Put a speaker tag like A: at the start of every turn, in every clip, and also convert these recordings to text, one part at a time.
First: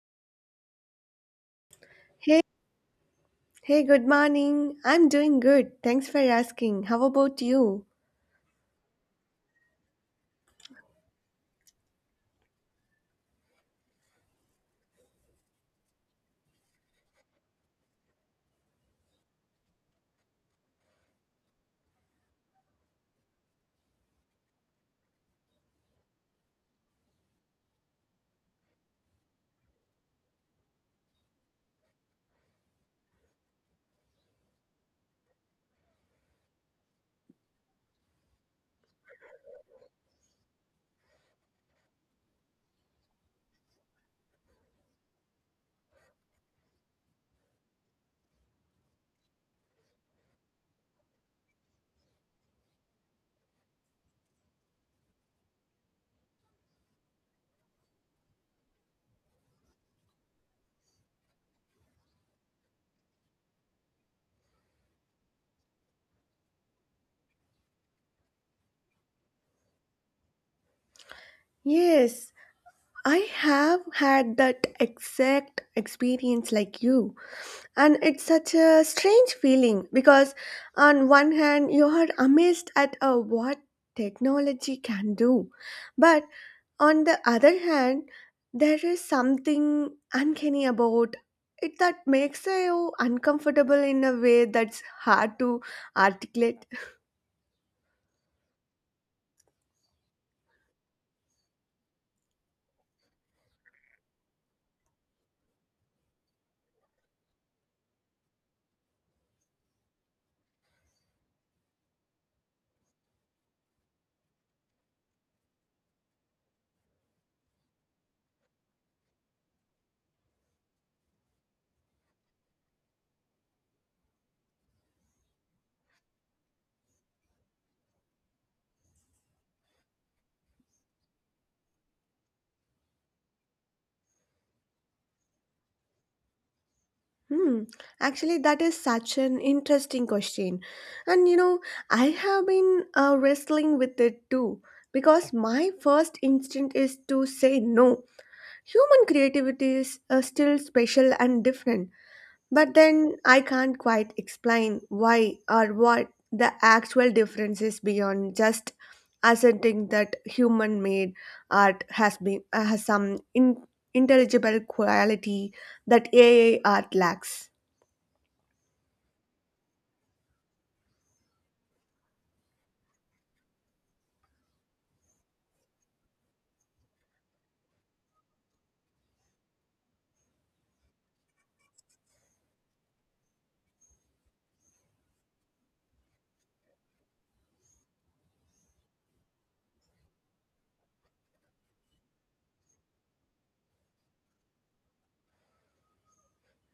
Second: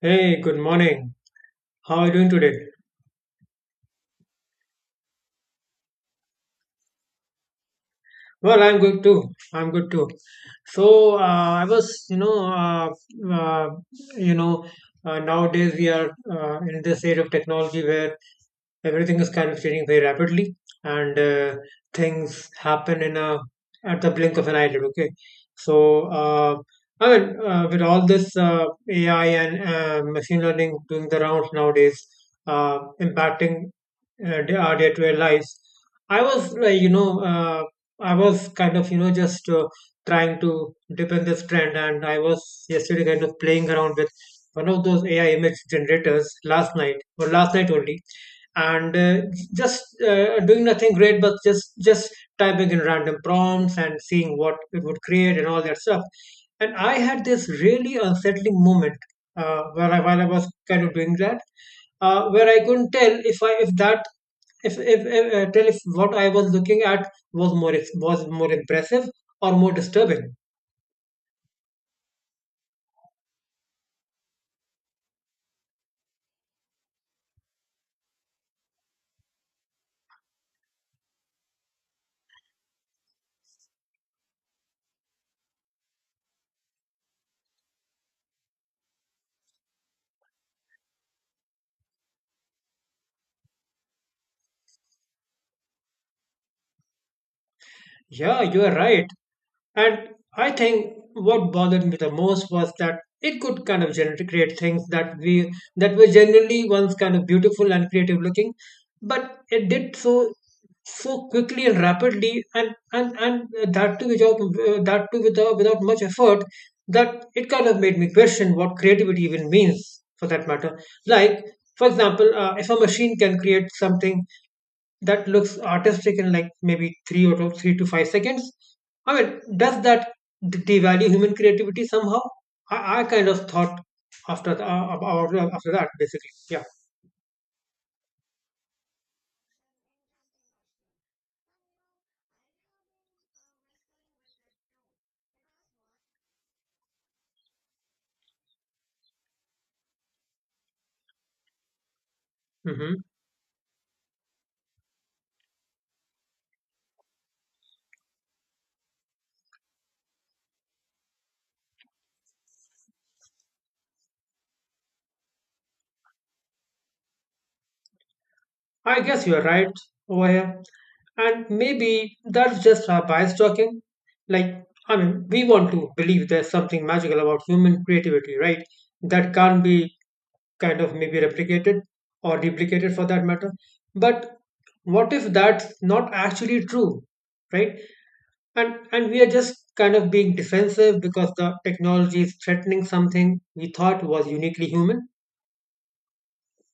A: Hey, good morning. How are you doing
B: Hey,
A: today?
B: hey, good morning. I'm doing good. Thanks for asking. How about you?
A: Well, I'm good too. I'm good too. So I was, you know, uh, you know, nowadays we are in this age of technology where everything is kind of changing very rapidly, and things happen in a at the blink of an eyelid. Okay, so I mean, with all this AI and machine learning doing the rounds nowadays, impacting our day-to-day lives. I was like, you know, uh, I was kind of, just trying to depend this trend, and I was yesterday kind of playing around with one of those AI image generators last night or last night only, and just doing nothing great, but just typing in random prompts and seeing what it would create and all that stuff. And I had this really unsettling moment while while I was kind of doing that, where I couldn't tell if I if that if tell if what I was looking at was more impressive or more disturbing.
B: Yes, I have had that exact experience like you. And it's such a strange feeling because, on one hand, you are amazed at what technology can do. But on the other hand, there is something uncanny about it that makes you uncomfortable in a way that's hard to articulate.
A: Yeah, you are right. And I think what bothered me the most was that it could kind of generate create things that we that were generally once kind of beautiful and creative looking, but it did so quickly and rapidly, and that too without much effort, that it kind of made me question what creativity even means for that matter. Like, for example, if a machine can create something that looks artistic in like maybe three or two, 3 to 5 seconds. I mean, does that devalue human creativity somehow? I kind of thought after that, basically. Yeah.
B: Hmm. Actually, that is such an interesting question. And you know, I have been wrestling with it too because my first instinct is to say no. Human creativity is still special and different, but
A: Hmm.
B: then I can't quite explain why or what the actual difference is beyond just asserting that human-made art has been has some intelligible quality that AI art lacks.
A: I guess you're right over here. And maybe that's just our bias talking. Like, I mean, we want to believe there's something magical about human creativity, right? That can't be kind of maybe replicated or duplicated for that matter. But what if that's not actually true, right? And we are just kind of being defensive because the technology is threatening something we thought was uniquely human.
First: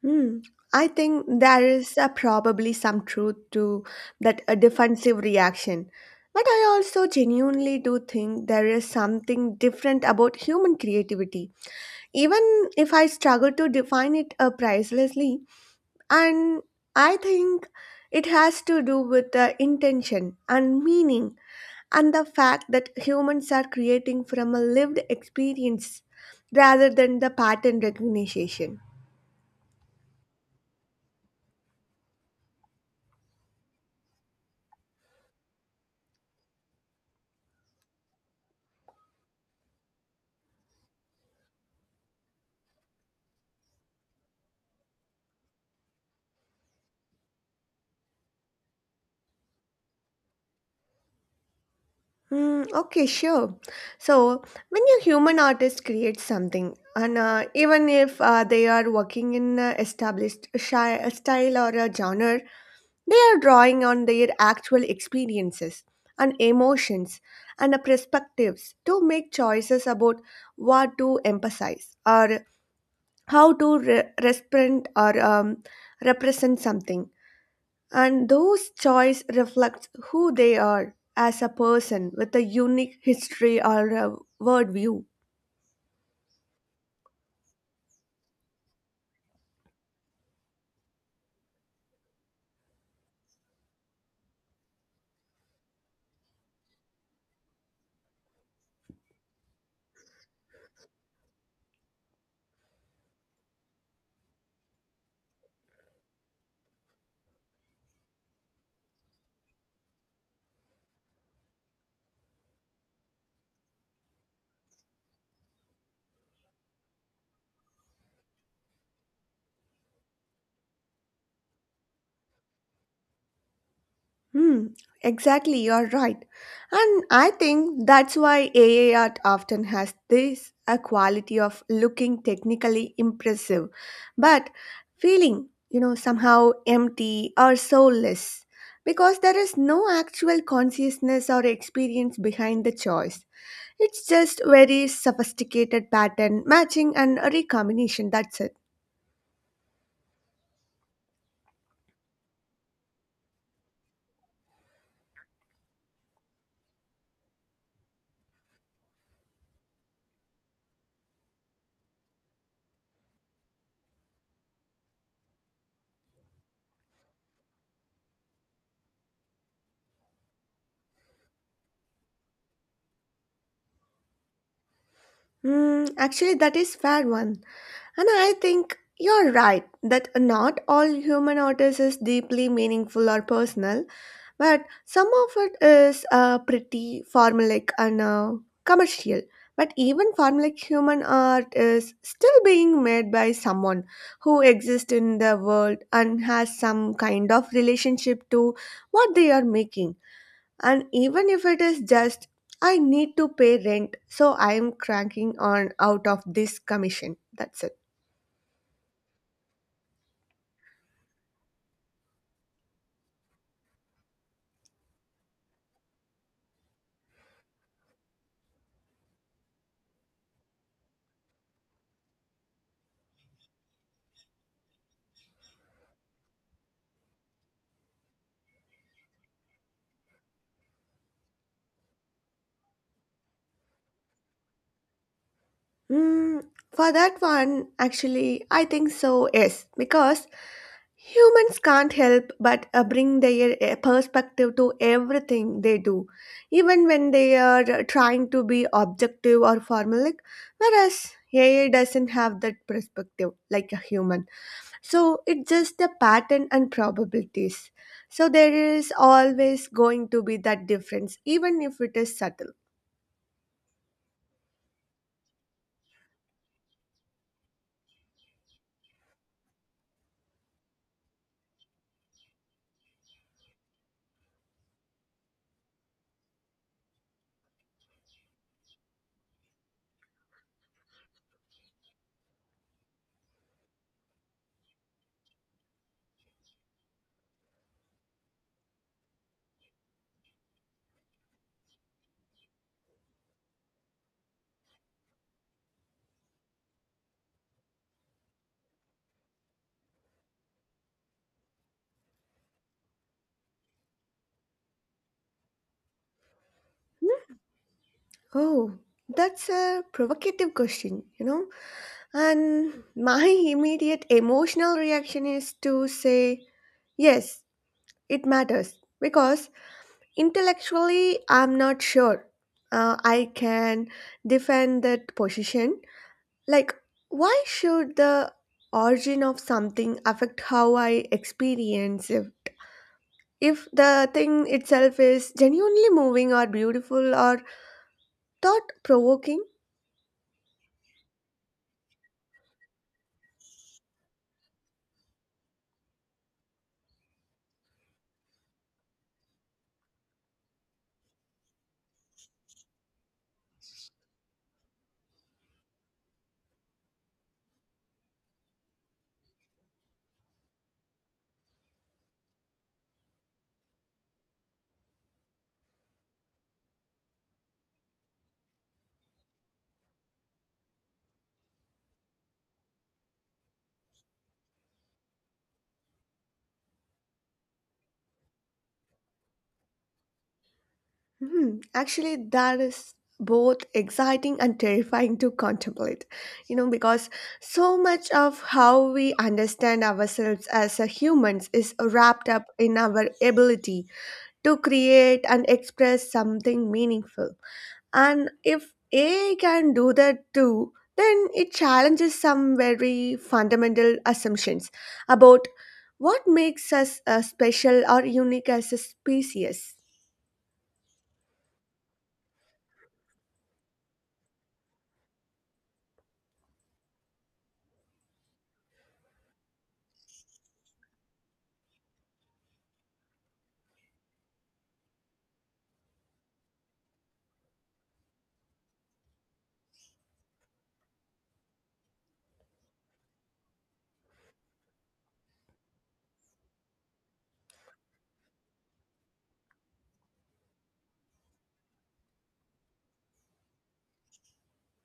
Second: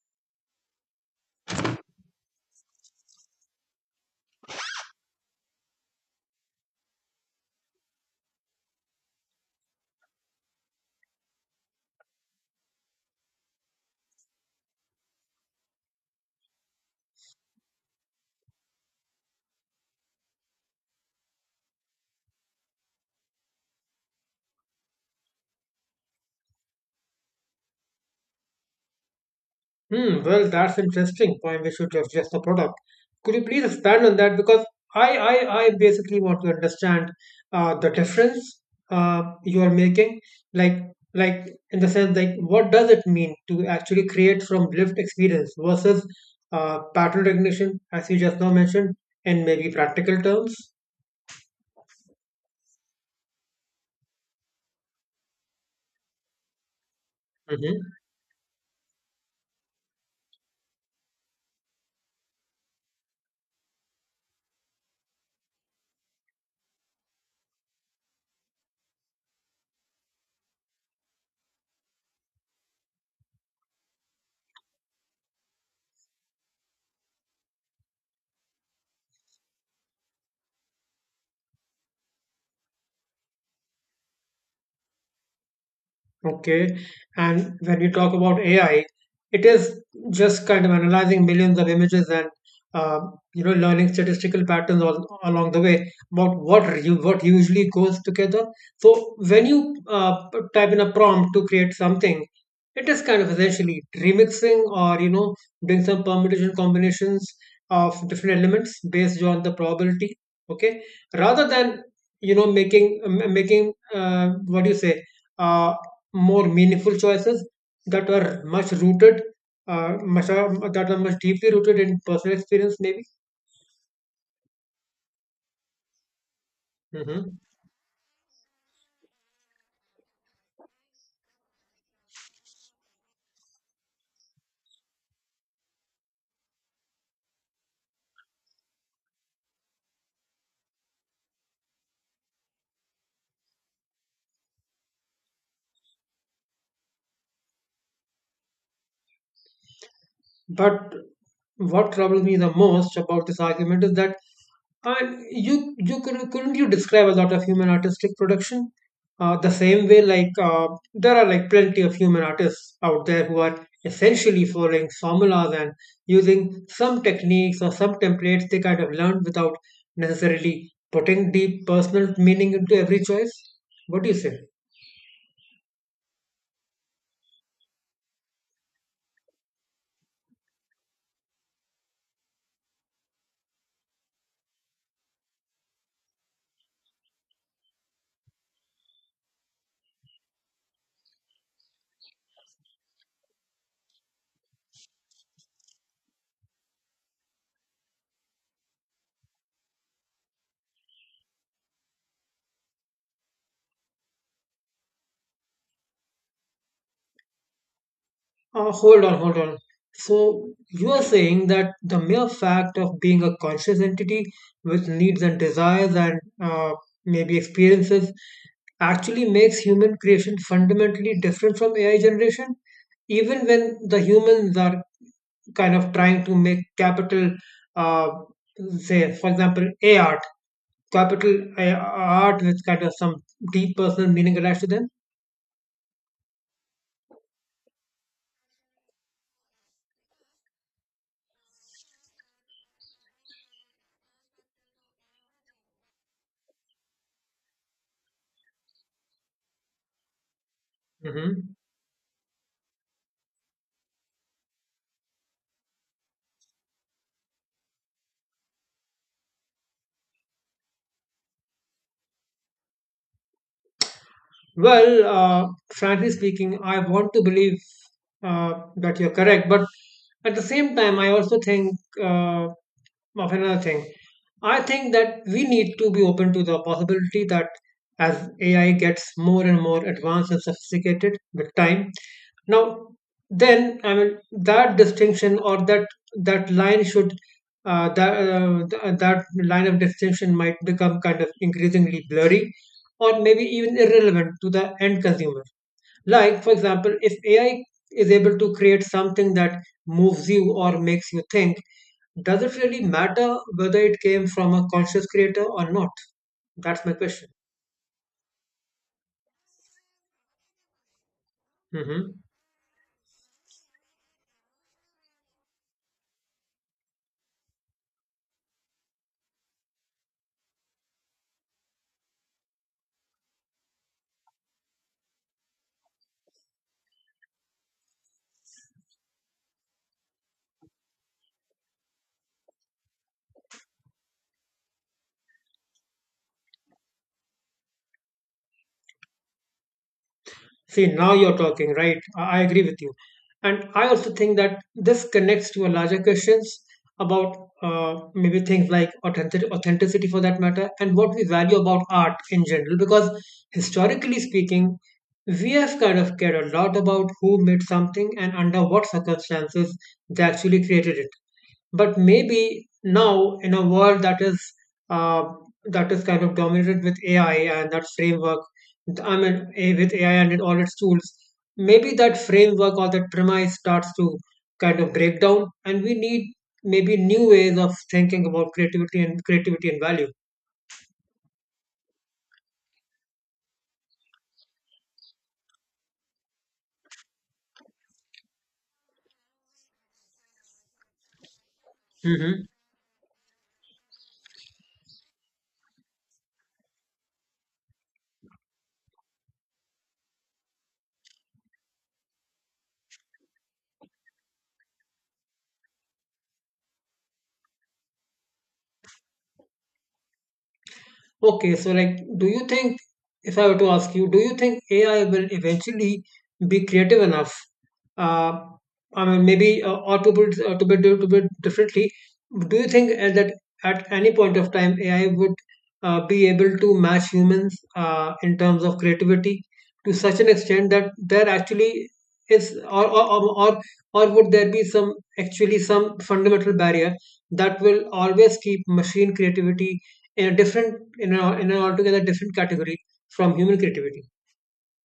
B: Hmm. I think there is probably some truth to that a defensive reaction. But I also genuinely do think there is something different about human creativity. Even if I struggle to define it pricelessly, and I think it has to do with the intention and meaning and the fact that humans are creating from a lived experience rather than the pattern recognition.
A: Hmm, well, that's interesting point. We should adjust the product. Could you please expand on that? Because I basically want to understand the difference you are making, like, like in the sense, like, what does it mean to actually create from lived experience versus pattern recognition, as you just now mentioned, in maybe practical terms?
B: Mm, okay, sure. So, when a human artist creates something, and even if they are working in established a style or a genre, they are drawing on their actual experiences and emotions and perspectives to make choices about what to emphasize or how to respond or represent something and those choice reflects who they are as a person with a unique history or a worldview.
A: Okay. And when you talk about AI, it is just kind of analyzing millions of images and uh, learning statistical patterns all along the way about what usually goes together. So when you type in a prompt to create something, it is kind of essentially remixing or doing some permutation combinations of different elements based on the probability. Okay, rather than making what do you say? uh, more meaningful choices that were much rooted, that are much deeply rooted in personal experience, maybe.
B: Hmm, exactly, you're right. And I
A: Hmm.
B: think that's why AI art often has this a quality of looking technically impressive, but feeling, you know, somehow empty or soulless because there is no actual consciousness or experience behind the choice. It's just very sophisticated pattern matching and a recombination, that's it.
A: But what troubles me the most about this argument is that, and you couldn't you describe a lot of human artistic production the same way, like there are like plenty of human artists out there who are essentially following formulas and using some techniques or some templates they kind of learned without necessarily putting deep personal meaning into every choice, what do you say?
B: Hmm. Actually, that is fair one. And I think you're right that not all human artists is deeply meaningful or personal, but some of it is pretty formulaic and commercial. But even formulaic human art is still being made by someone who exists in the world and has some kind of relationship to what they are making and even if it is just, I need to pay rent, so I am cranking on out of this commission. That's it.
A: Hold on, hold on. So you are saying that the mere fact of being a conscious entity with needs and desires and maybe experiences actually makes human creation fundamentally different from AI generation, even when the humans are kind of trying to make capital, uh, say, for example, A art, capital A art with kind of some deep personal meaning attached to them.
B: Mm, for that one, actually, I think so, yes, because humans can't help but bring their perspective to everything they do, even when they are trying to be objective or formulaic, whereas
A: Hmm.
B: AI doesn't have that perspective like a human. So it's just the pattern and probabilities. So there is always going to be that difference, even if it is subtle.
A: Well, frankly speaking, I want to believe uh, that you're correct, but at the same time, I also think of another thing. I think that we need to be open to the possibility that as AI gets more and more advanced and sophisticated with time, now then I mean that distinction, or that that line should that th- that line of distinction might become kind of increasingly blurry or maybe even irrelevant to the end consumer. Like, for example, if AI is able to create something that moves you or makes you think, does it really matter whether it came from a conscious creator or not? That's my question.
B: Oh, that's a provocative question, you know.
A: Hmm.
B: And my immediate emotional reaction is to say, yes, it matters because intellectually I'm not sure I can defend that position. Like, why should the origin of something affect how I experience it? If the thing itself is genuinely moving or beautiful or thought provoking.
A: See, now you're talking, right? I agree with you. And I also think that this connects to a larger questions about maybe things like authenticity for that matter, and what we value about art in general. Because historically speaking, we have kind of cared a lot about who made something and under what circumstances they actually created it. But maybe now, in a world that is uh, kind of dominated with AI and that framework, I mean, with AI and all its tools, maybe that framework or that premise starts to kind of break down, and we need maybe new ways of thinking about creativity and value.
B: Hmm, actually, that is both exciting and terrifying to contemplate. You know, because so much of how we understand ourselves as a humans is wrapped
A: Hmm.
B: up in our ability to create and express something meaningful. And if AI can do that too, then it challenges some very fundamental assumptions about what makes us special or unique as a species.
A: Okay, so like, if I were to ask you, do you think AI will eventually be creative enough? Uh, I mean, maybe, to put differently, do you think that at any point of time AI would be able to match humans in terms of creativity to such an extent that there actually is, or would there be some fundamental barrier that will always keep machine creativity in a different in a in an altogether different category from human creativity?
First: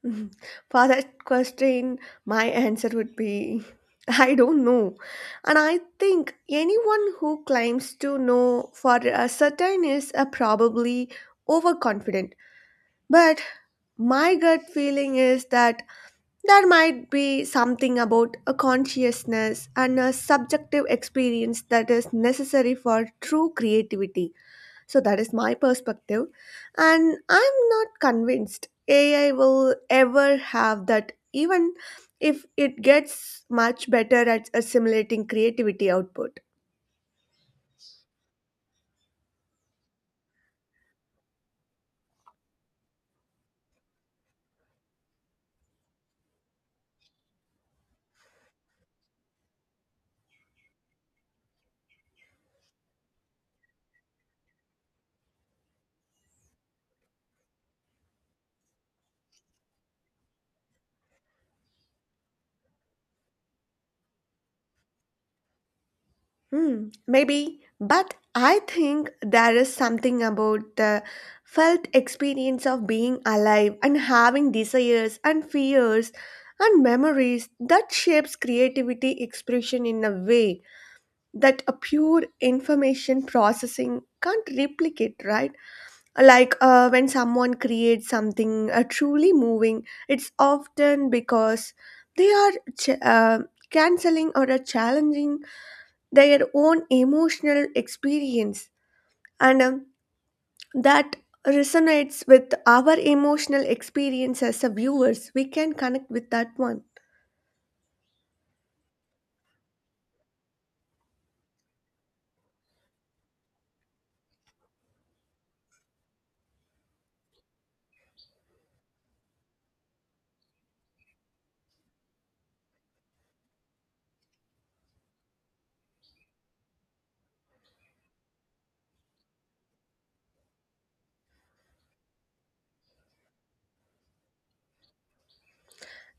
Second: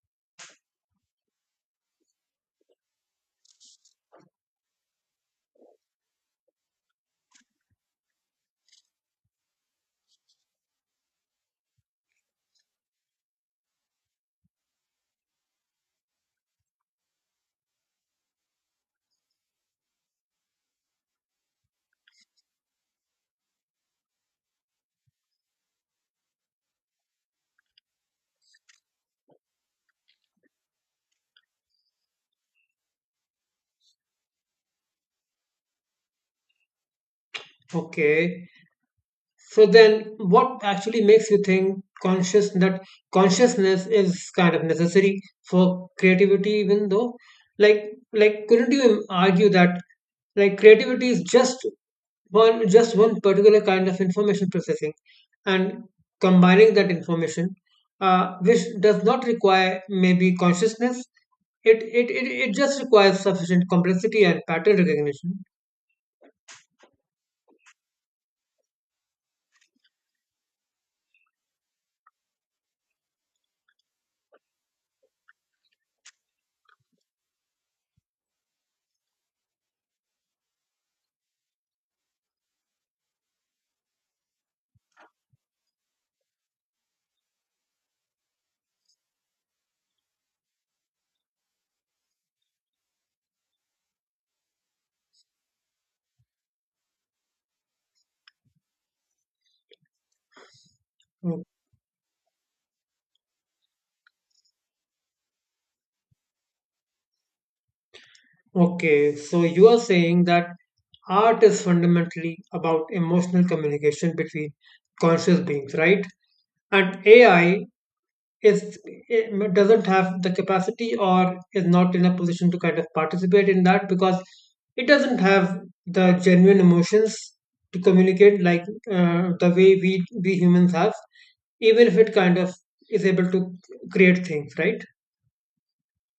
B: Mhm. For that question, my answer would be I don't know. And I think anyone who claims to know for a certain is probably overconfident. But my gut feeling is that there might be something about a consciousness and a subjective experience that is necessary for true creativity. So, that is my perspective. And I'm not convinced AI will ever have that, even if it gets much better at assimilating creativity output.
A: Okay, so then what actually makes you think conscious that consciousness is kind of necessary for creativity, even though, like like couldn't you argue that, like, creativity is just one particular kind of information processing and combining that information, which does not require maybe consciousness. It just requires sufficient complexity and pattern recognition.
B: Hmm, maybe, but I think there is something about the felt experience of being alive and having desires and fears and memories that shapes creativity expression in a way that a pure information processing can't replicate, right? Like when someone creates something truly moving, it's often because they are ch- uh, canceling or challenging their own emotional experience, and that
A: O-
B: resonates with our emotional experience as a viewers. We can connect with that one.
A: Okay, so you are saying that art is fundamentally about emotional communication between conscious beings, right? And AI, is it doesn't have the capacity, or is not in a position to kind of participate in that, because it doesn't have the genuine emotions to communicate like the way we humans have, even if it kind of is able to create things, right?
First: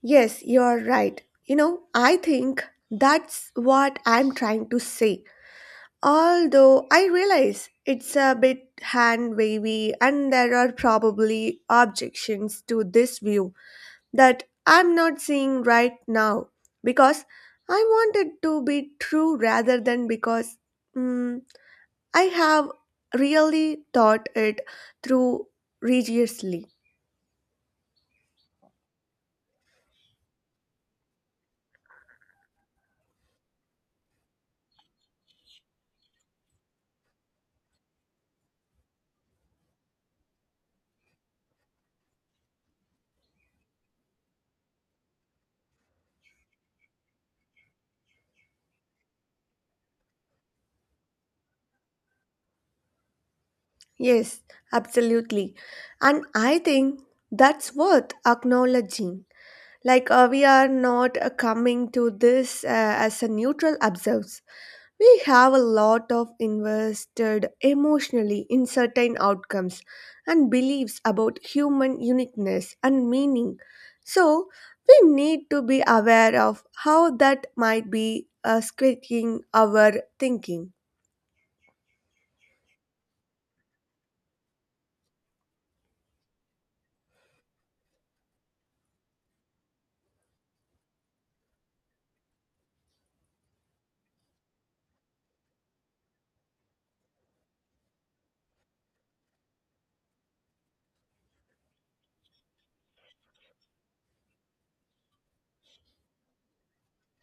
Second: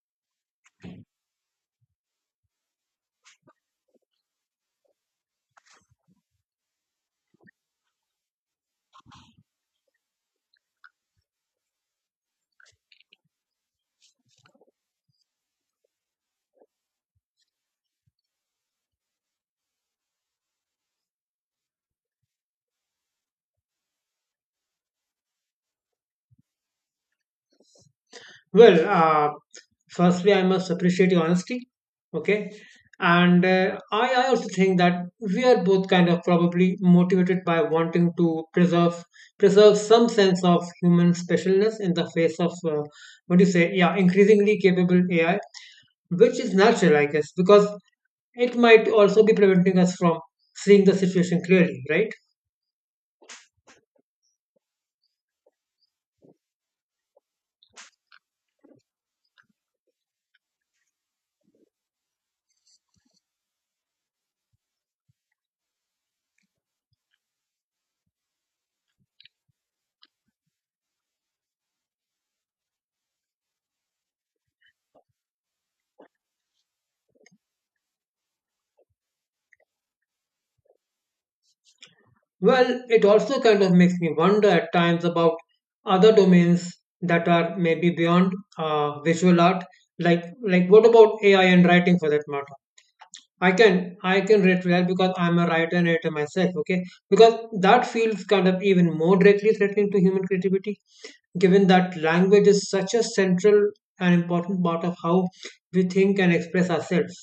B: Yes, you're right. You know, I think that's what I'm trying to say. Although I realize it's a bit hand wavy and there are probably objections to this view that I'm not seeing right now because I wanted to be true rather than because mm, I have really thought it through religiously.
A: Well, firstly, I must appreciate your honesty. Okay. And I also think that we are both kind of probably motivated by wanting to preserve some sense of human specialness in the face of what do you say? Yeah, increasingly capable AI, which is natural, I guess, because it might also be preventing us from seeing the situation clearly, right?
B: Yes, absolutely. And I think that's worth acknowledging. Like, we are not coming to this as a neutral observer. We have a lot of invested emotionally in certain outcomes and beliefs about human uniqueness and meaning. So, we need to be aware of how that might be squeaking our thinking.
A: Well, it also kind of makes me wonder at times about other domains that are maybe beyond visual art. Like what about AI and writing for that matter? I can relate to that because I'm a writer and editor myself. Okay, because that feels kind of even more directly threatening to human creativity, given that language is such a central and important part of how we think and express ourselves.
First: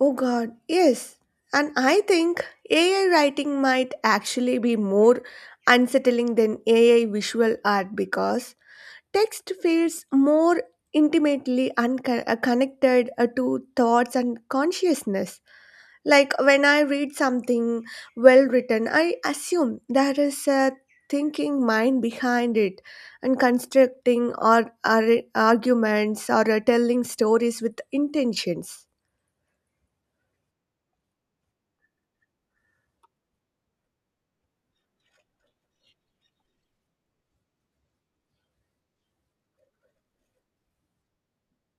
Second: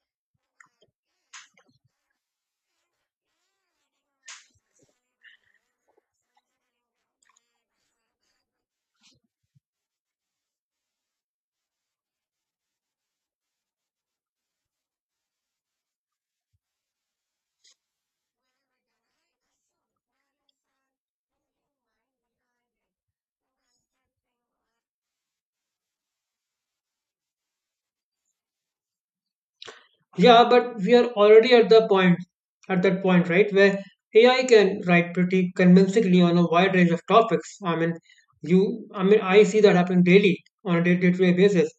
B: Oh god, yes. And I think AI writing might actually be more unsettling than AI visual art because text feels more intimately connected to thoughts and consciousness. Like when I read something well written, I assume there is a thinking mind behind it and constructing or arguments or telling stories with intentions.
A: Yeah, but we are already at that point, right, where AI can write pretty convincingly on a wide range of topics. I mean, I see that happen daily on a day-to-day basis,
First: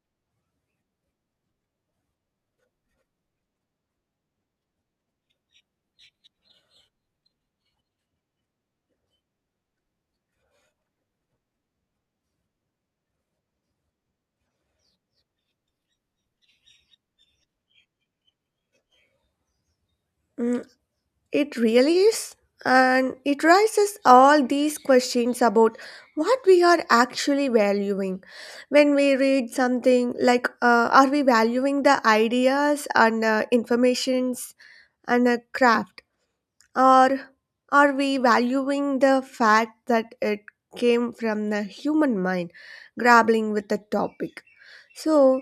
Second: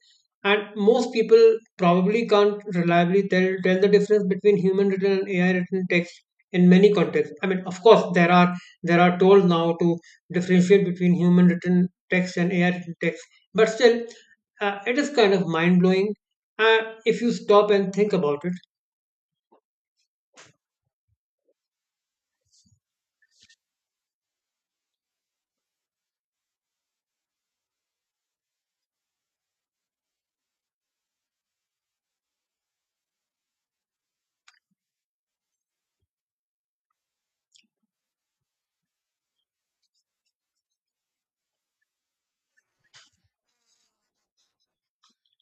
A: and most people probably can't reliably tell the difference between human written and AI written text in many contexts. I mean, of course, there are tools now to differentiate between human written text and AI written text, but still, it is kind of mind blowing uh, if you stop and think about it.
B: Mm, it really is. And it raises all these questions about what we are actually valuing. When we read something like, are we valuing the ideas and informations and a craft? Or are we valuing the fact that it came from the human mind grappling with the topic? So,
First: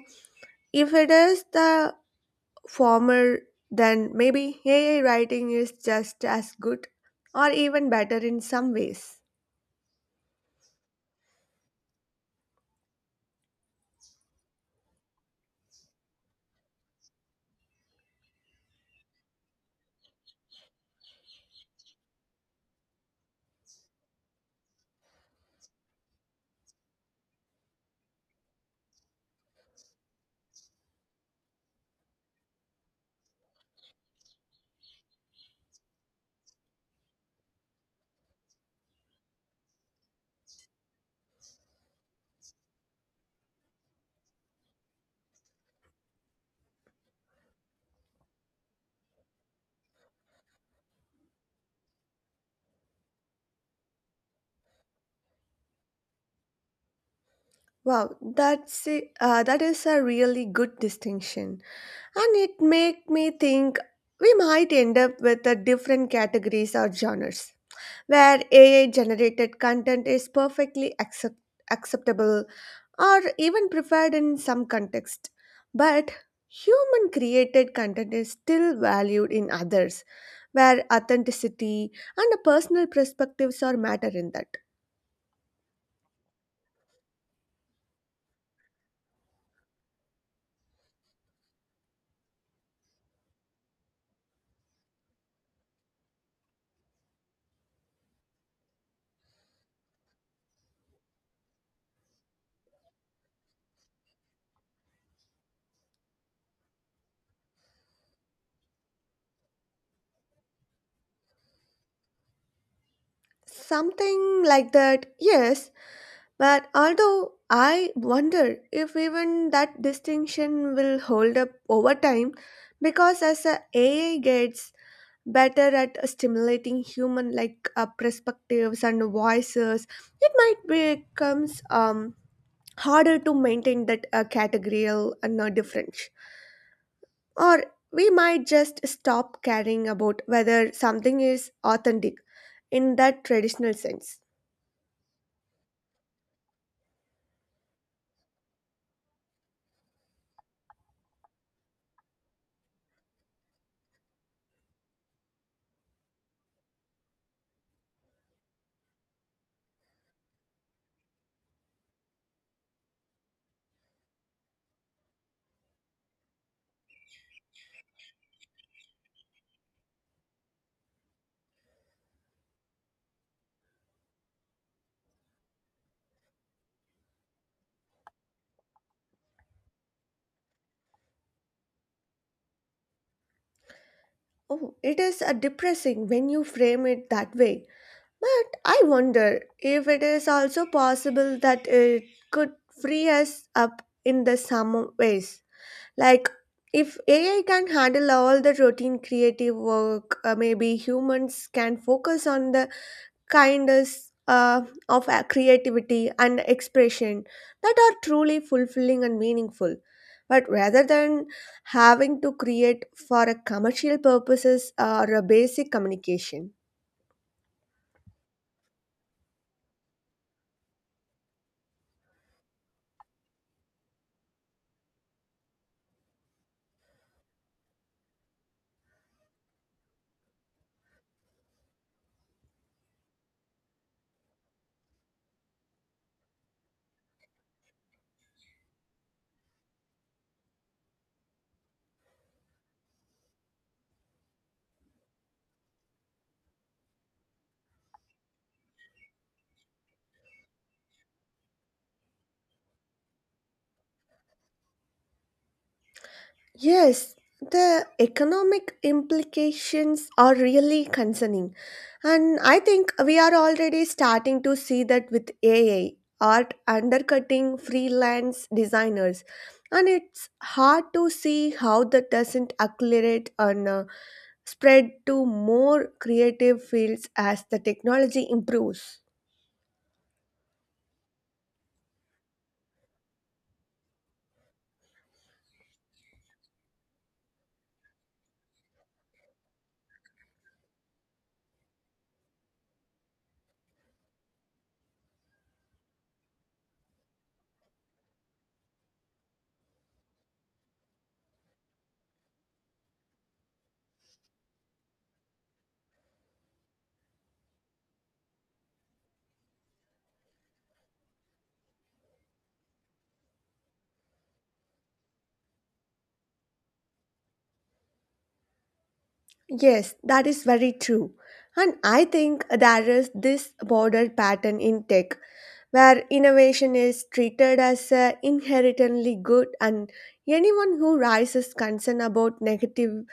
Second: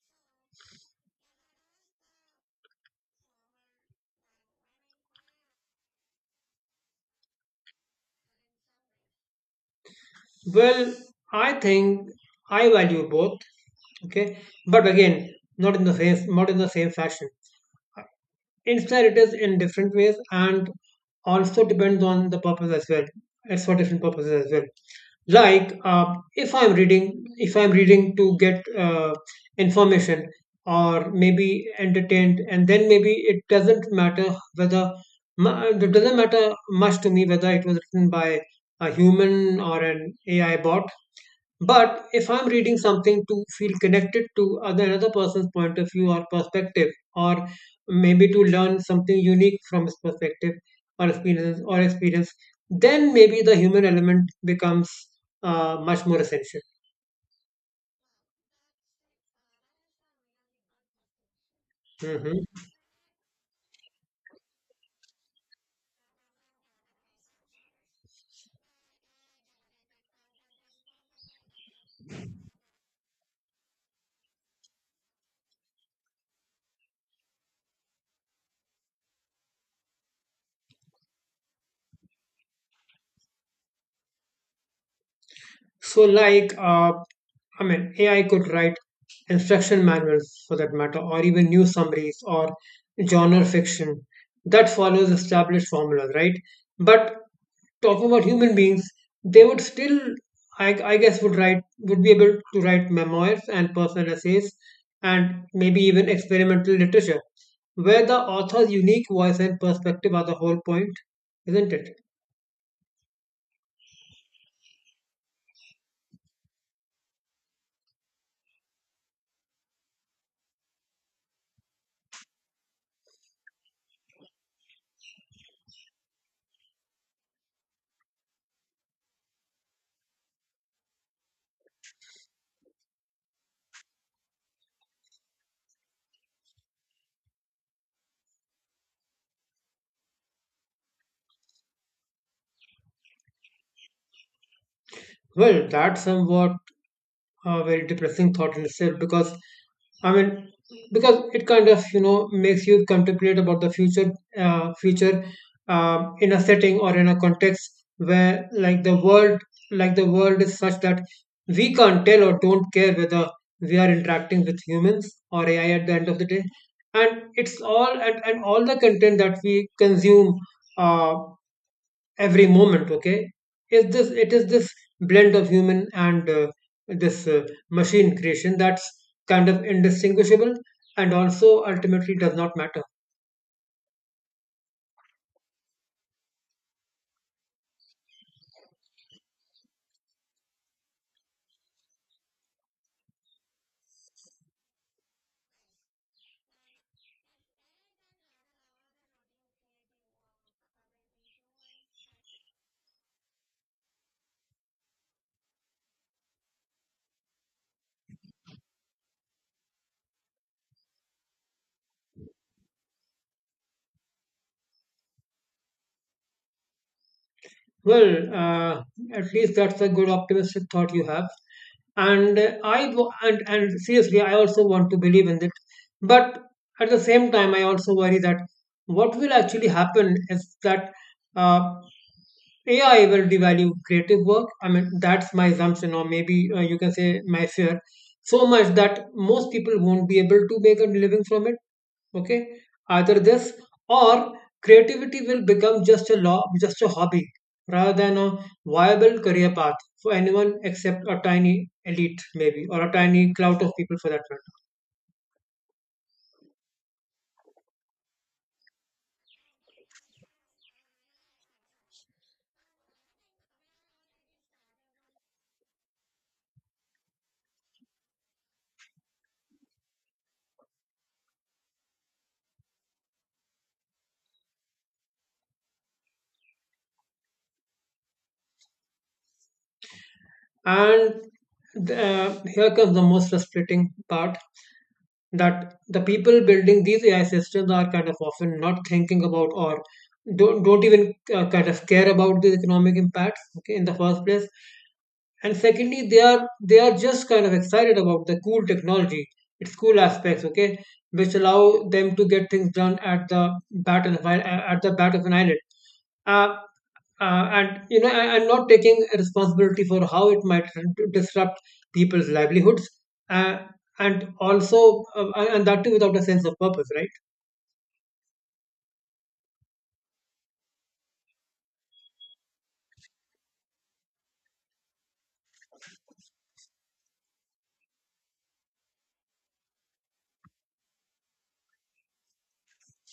B: if it is the former, then maybe AI writing is just as good or even better in some ways.
A: Well, I think I value both. Okay, but again, not in the same fashion. Instead, it is in different ways, and also depends on the purpose as well. It's for different purposes as well. Like, if I'm reading to get information or maybe entertained, and then maybe it doesn't matter much to me whether it was written by a human or an AI bot. But if I'm reading something to feel connected to other another person's point of view or perspective, or maybe to learn something unique from his perspective or experience, then maybe the human element becomes much more essential.
B: Wow, that's a, that is a really good distinction, and it
A: Mm-hmm.
B: make me think we might end up with a different categories or genres where AI generated content is perfectly acceptable or even preferred in some context. But human created content is still valued in others, where authenticity and the personal perspectives are matter in that.
A: So, like, I mean, AI could write instruction manuals for that matter, or even news summaries or genre fiction that follows established formulas, right? But talking about human beings, they would still, I guess, would write, would be able to write memoirs and personal essays, and maybe even experimental literature, where the author's unique voice and perspective are the whole point, isn't it?
B: Something like that, yes, but although I wonder if even that distinction will hold up over time because as a AI gets better at stimulating human like perspectives and voices, it might becomes harder to maintain that categorical no difference, or we might just stop caring about whether something is authentic in that traditional sense.
A: Well, that's somewhat a very depressing thought in itself because I mean, because it kind of makes you contemplate about the future, future in a setting or in a context where like the world is such that we can't tell or don't care whether we are interacting with humans or AI at the end of the day, and it's all and all the content that we consume. Uh, every moment, okay, is this blend of human and, this machine creation that's kind of indistinguishable and also ultimately does not matter.
B: Oh, it is depressing when you frame it that way, but I wonder if it is also possible that it could free us up in the some ways. Like, if AI can handle all the routine creative work, maybe humans can focus on the kindness of creativity and expression that are truly fulfilling and meaningful. But rather than having to create for a commercial purposes or a basic communication.
A: Well, uh, at least that's a good optimistic thought you have, and I wo- and seriously I also want to believe in it, but at the same time I also worry that what will actually happen is that uh, AI will devalue creative work. I mean, that's my assumption, or maybe, you can say my fear, so much that most people won't be able to make a living from it. Okay, either this, or creativity will become just a law, just a hobby, rather than a viable career path for anyone except a tiny elite, maybe, or a tiny clout of people for that
B: Yes, the economic implications are really concerning. And I think we are already starting to see that with AI, art undercutting freelance designers. And it's hard to see how that doesn't accelerate and spread to more creative fields as the technology improves.
A: matter. And the, here comes the most frustrating part, that the people building these AI systems are kind of often not thinking about or don't even kind of care about the economic impacts, okay, in the first place, and secondly, they are just kind of excited about the cool technology, its cool aspects, okay, which allow them to get things done at the bat of an, at the bat of an island, uh, and you know and not taking responsibility for how it might disrupt people's livelihoods, uh, and also, and that too without a sense of purpose, right?
B: Yes, that is very true. And I think there is this border pattern in tech where innovation is treated as inherently good and anyone who raises concern about negative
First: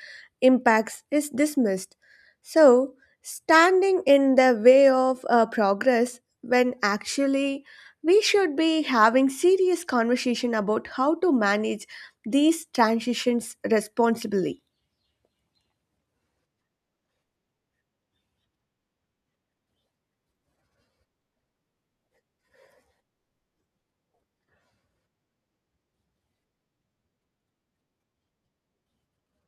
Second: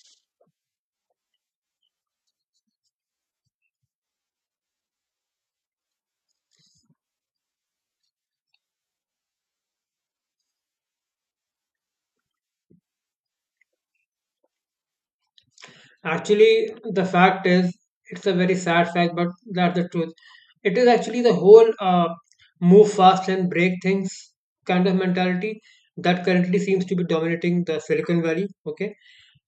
B: impacts is dismissed. So, standing in the way of progress when actually we should be having serious conversation about how to manage these transitions responsibly.
A: Actually, the fact is, it's a very sad fact, but that's the truth. It is actually the whole move fast and break things kind of mentality that currently seems to be dominating the Silicon Valley, okay?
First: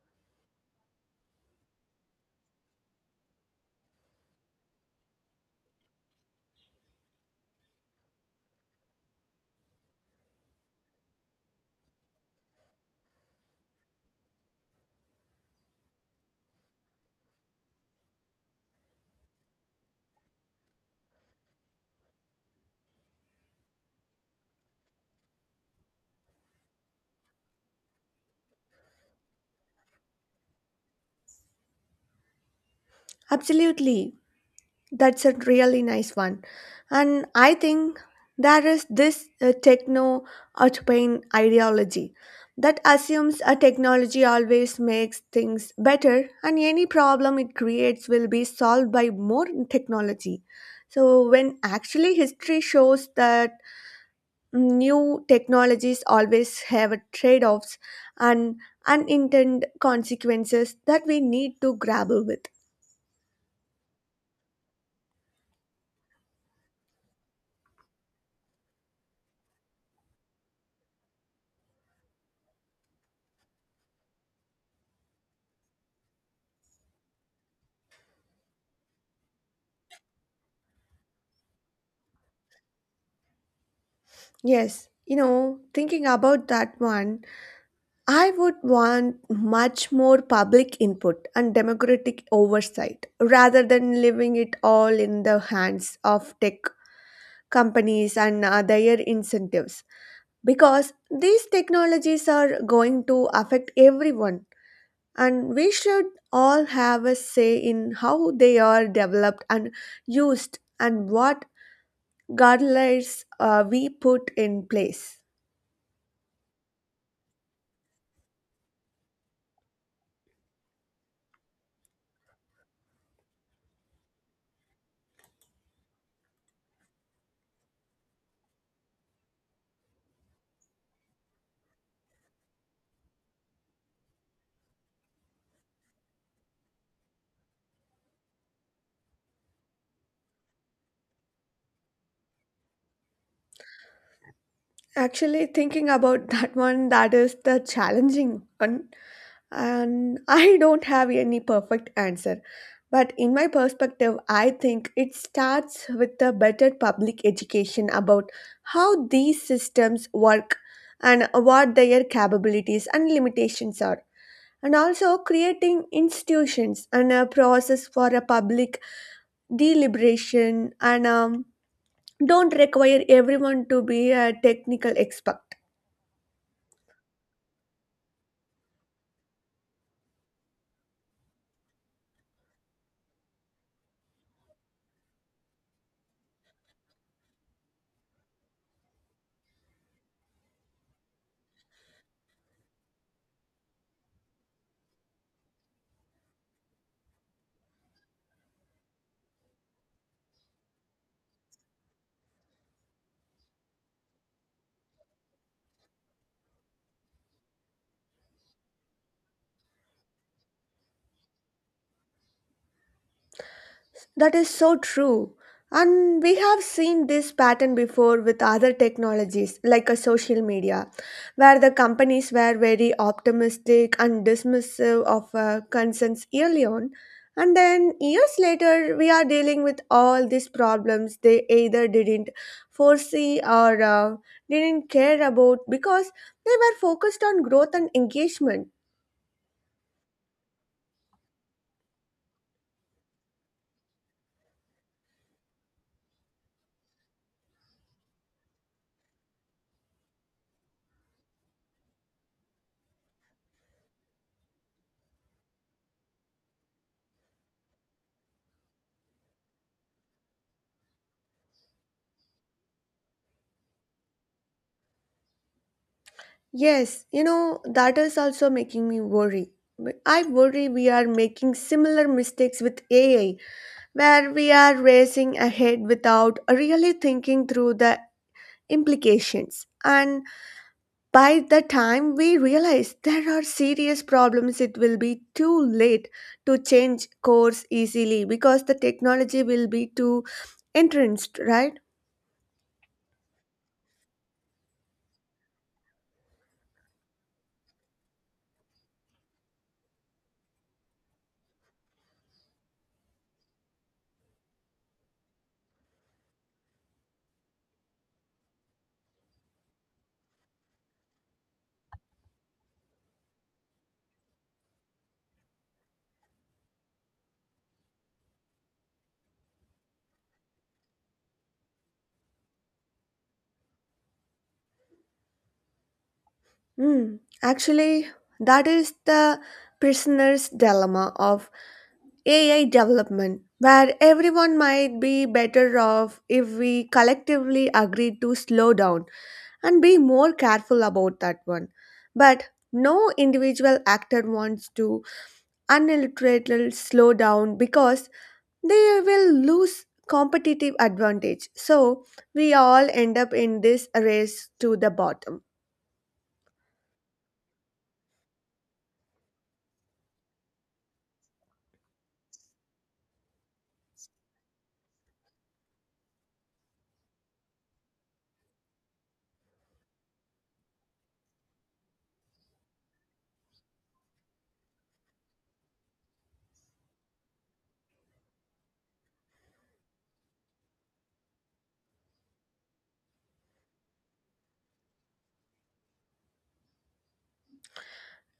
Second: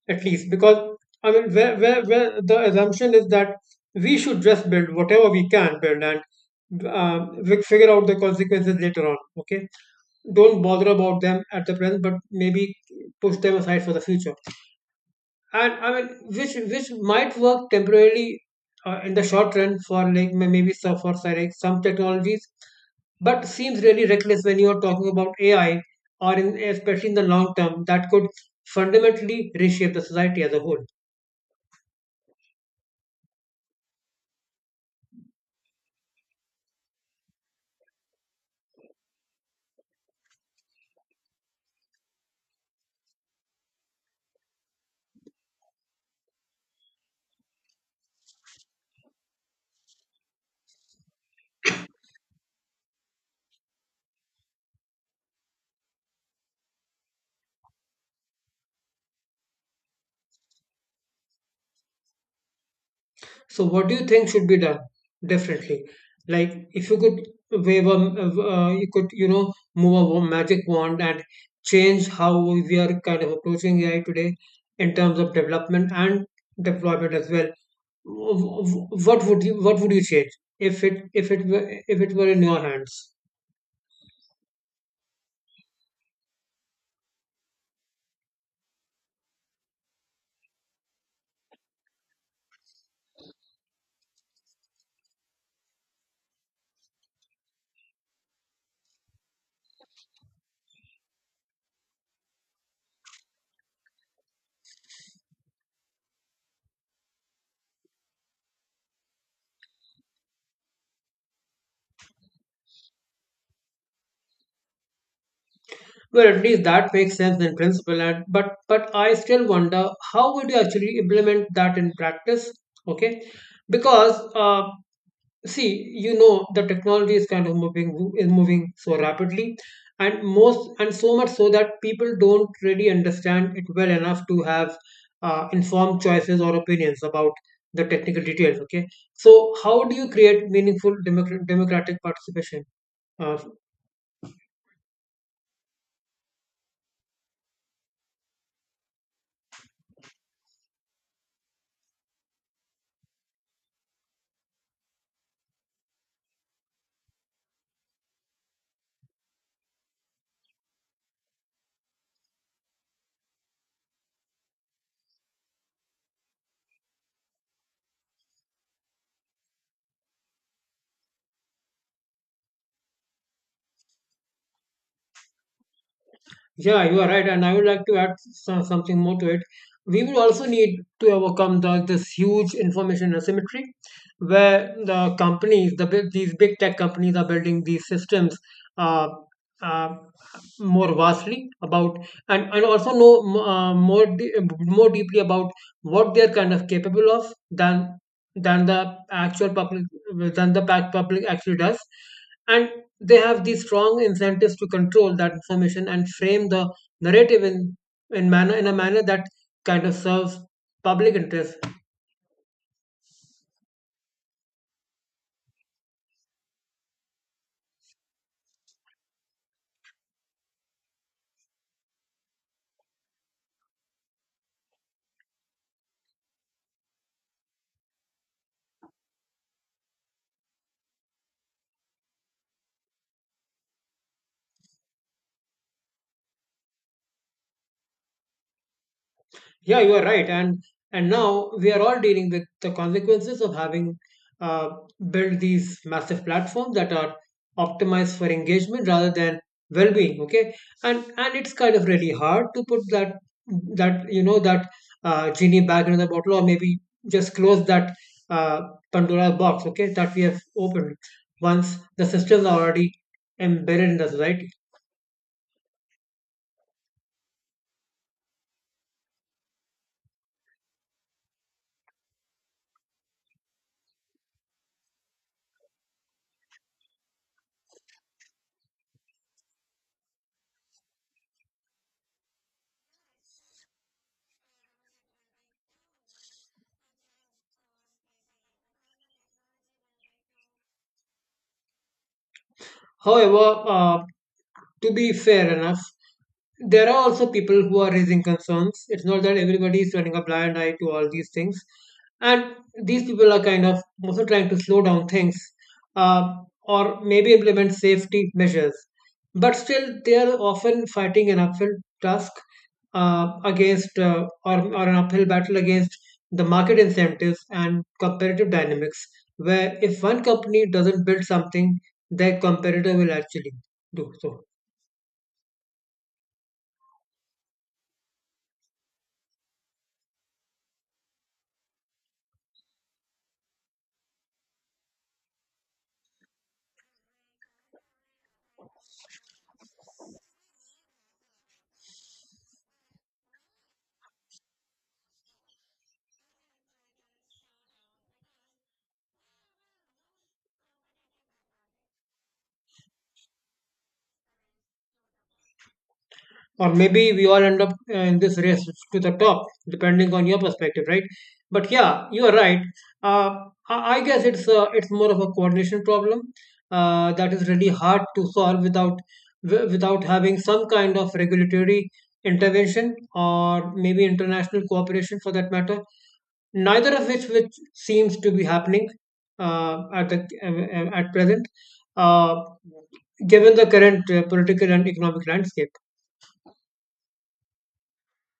A: At least because, I mean, where the assumption is that we should just build whatever we can build, and we figure out the consequences later on, okay? Don't bother about them at the present, but maybe push them aside for the future, and I mean, which might work temporarily in the short run for like for say, like some technologies, but seems really reckless when you are talking about AI, or in, especially in the long term, that could fundamentally reshape the society as a whole.
B: Absolutely. That's a really nice one. And I think there is this techno utopian ideology that assumes a technology always makes things better and any problem it creates will be solved by more technology. So, when actually history shows that new technologies always have trade offs and unintended consequences that we need to grapple with.
A: So what do you think should be done differently? Like if you could wave a, you could, you know, magic wand and change how we are kind of approaching AI today in terms of development and deployment as well. What would you change if it were in your hands?
B: Yes, you know, thinking about that one, I would want much more public input and democratic oversight rather than leaving it all in the hands of tech companies and their incentives because these technologies are going to affect everyone and we should all have a say in how they are developed and used and what guidelines we put in place.
A: Well, at least that makes sense in principle, and but I still wonder, how would you actually implement that in practice? Okay, because see, you know, the technology is kind of moving so rapidly, and so much so that people don't really understand it well enough to have informed choices or opinions about the technical details, okay? So how do you create meaningful democratic participation? uh,
B: Actually, thinking about that one, that is the challenging one, and I don't have any perfect answer. But in my perspective, I think it starts with a better public education about how these systems work and what their capabilities and limitations are. And also creating institutions and a process for a public deliberation and don't require everyone to be a technical expert.
A: Yeah, you are right, and I would like to add some, something more to it. We will also need to overcome the, this huge information asymmetry, where the companies, the big, these big tech companies, are building these systems. Uh, uh, More vastly about, and also know more deeply about what they're kind of capable of, than the actual public, than the pack public actually does, and they have these strong incentives to control that information and frame the narrative in manner in a manner that kind of serves public interest.
B: That is so true. And we have seen this pattern before with other technologies like a social media, where the companies were very optimistic and dismissive of concerns early on. And then years later, we are dealing with all these problems they either didn't foresee or didn't care about because they were focused on growth and engagement.
A: Yeah, you are right. And now we are all dealing with the consequences of having uh, built these massive platforms that are optimized for engagement rather than well-being. Okay, and it's kind of really hard to put that that that genie back into the bottle, or maybe just close that uh, Pandora box, okay, that we have opened, once the systems are already embedded in the society.
B: Yes, you know, that is also making me worry. But I worry we are making similar mistakes with AI, where we are racing ahead without really thinking through the implications. And by the time we realize there are serious problems, it will be too late to change course easily because the technology will be too entrenched, right?
A: However, to be fair enough, there are also people who are raising concerns. It's not that everybody is turning a blind eye to all these things. And these people are kind of also trying to slow down things, uh, or maybe implement safety measures. But still, they are often fighting an uphill task, or an uphill battle against the market incentives and competitive dynamics, where if one company doesn't build something, the comparator will actually do so.
B: Hmm. Actually, that is the prisoner's dilemma of AI development, where everyone might be better off if we collectively agree to slow down and be more careful about that one. But no individual actor wants to unilaterally slow down because they will lose competitive advantage. So we all end up in this race to the bottom.
A: Or maybe we all end up in this race to the top, depending on your perspective, right? But yeah, you are right. uh, I guess it's, it's more of a coordination problem that is really hard to solve without without having some kind of regulatory intervention, or maybe international cooperation for that matter, neither of which seems to be happening, uh, at the, at present, uh, given the current political and economic landscape.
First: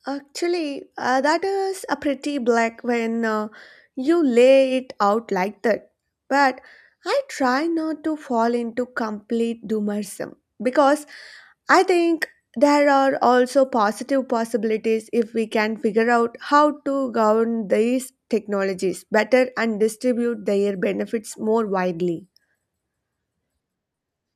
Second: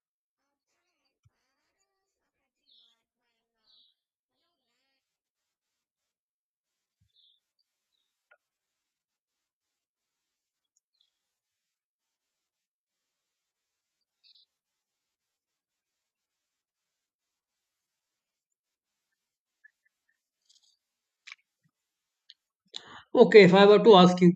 B: Actually, that is a pretty black when you lay it out like that. But I try not to fall into complete doomerism because I think there are also positive possibilities if we can figure out how to govern these technologies better and distribute their benefits more widely.
A: Okay, if I were to ask you,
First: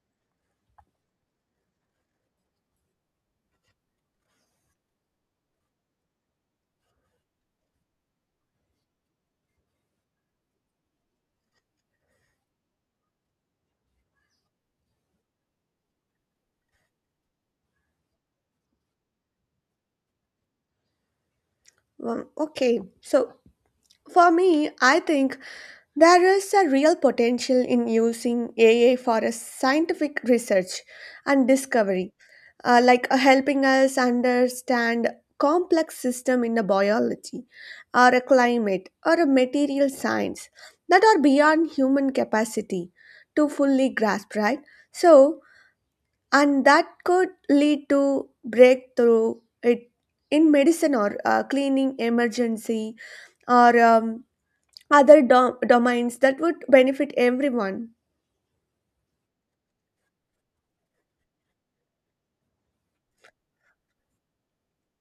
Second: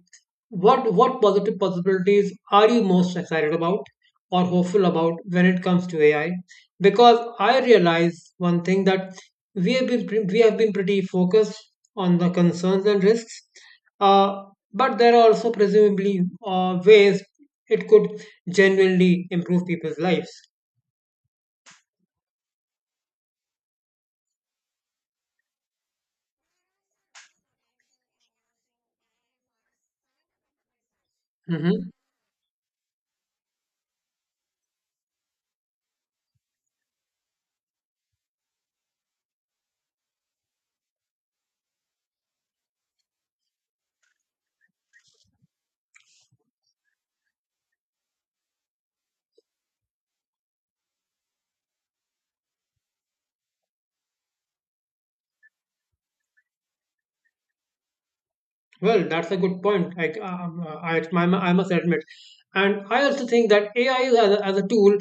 A: what positive possibilities are you most excited about or hopeful about when it comes to AI? Because I realize one thing, that we have been pretty focused on the concerns and risks, uh, but there are also presumably ways it could genuinely improve people's lives.
B: Okay, so for me, I think there is a real potential in using AI for a scientific research and
A: Mm-hmm.
B: discovery, like helping us understand complex system in a biology or a climate or a material science that are beyond human capacity to fully grasp, right? So, and that could lead to breakthrough it in medicine or cleaning emergency or other domains that would benefit everyone.
A: Well, that's a good point, I, I must admit. And I also think that AI is as as a tool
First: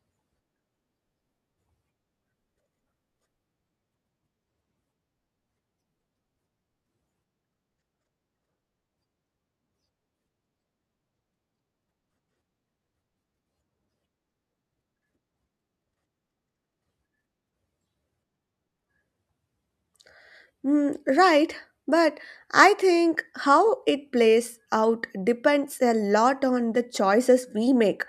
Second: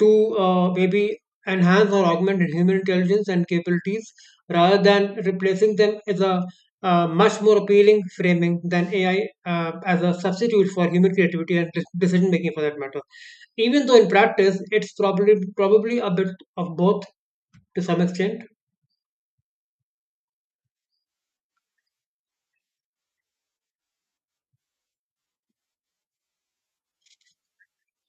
A: to, maybe enhance or augment human intelligence and capabilities rather than replacing them, is a much more appealing framing than AI as a substitute for human creativity and decision making for that matter. Even though in practice it's probably a bit of both to some extent.
B: Mm, right, but I think how it plays out depends a lot on the choices we make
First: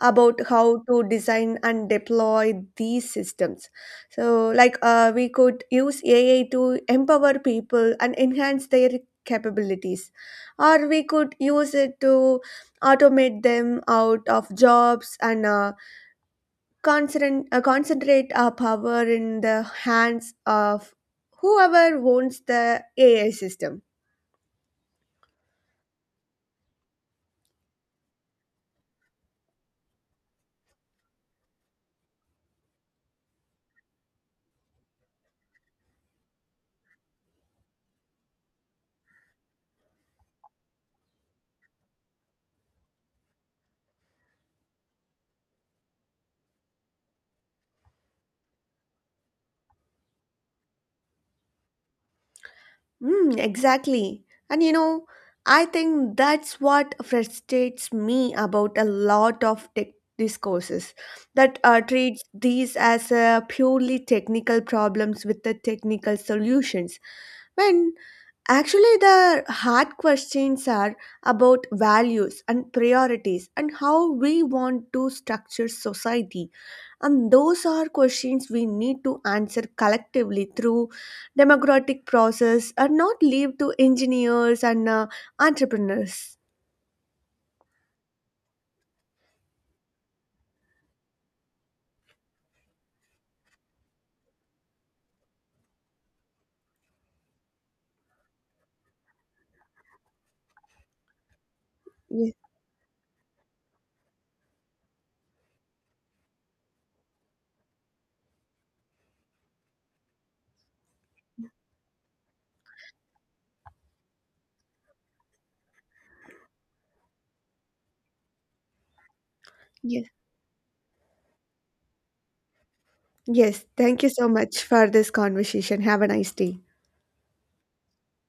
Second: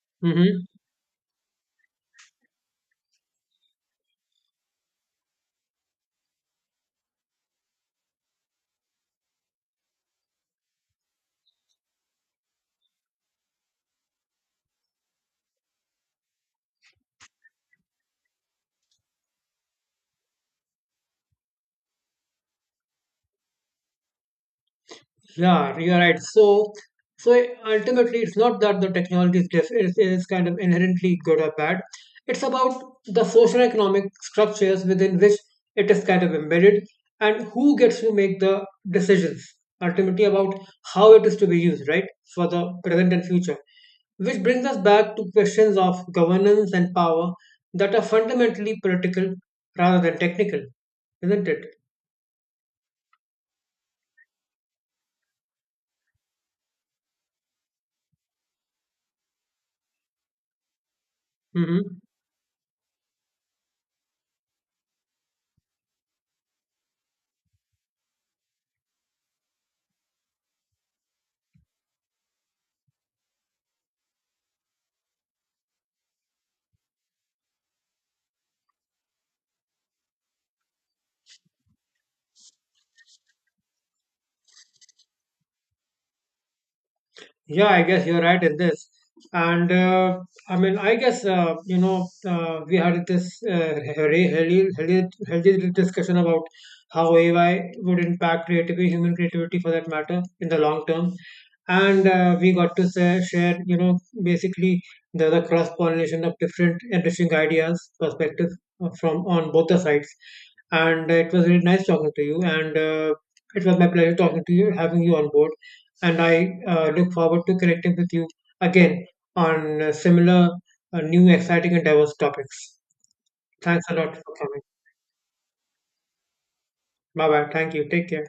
B: about
A: Mm-hmm.
B: how to design and deploy these systems. So, like, we could use AI to empower people and enhance their capabilities, or we could use it to automate them out of jobs and concentrate our power in the hands of whoever owns the AI system.
A: Yeah, you're right. So, so ultimately, it's not that the technology is, is kind of inherently good or bad. It's about the social economic structures within which it is kind of embedded, and who gets to make the decisions ultimately about how it is to be used, right, for the present and future. Which brings us back to questions of governance and power that are fundamentally political rather than technical, isn't it?
B: Mm, exactly. And you know, I think that's what frustrates me about a lot of tech discourses that
A: Hmm.
B: treats these as purely technical problems with the technical solutions. When actually, the hard questions are about values and priorities and how we want to structure society. And those are questions we need to answer collectively through democratic process and not leave to engineers and entrepreneurs.
A: Yeah, I guess you're right in this. And I mean, I guess we had this healthy discussion about how AI would impact creativity, human creativity for that matter, in the long term. And
B: Yes,
A: we got to say, share, you know, basically the cross pollination of different interesting ideas, perspectives, from on both the sides. And it was really nice talking to you. And it was my pleasure talking to you, having you on board. And I look forward to connecting with you again on
B: yes.
A: similar, new, exciting, and diverse topics.
B: Yes,
A: Thanks a
B: thank you
A: lot for
B: so
A: coming.
B: much for this conversation. Have a nice day.
A: Bye bye. Thank you. Take care.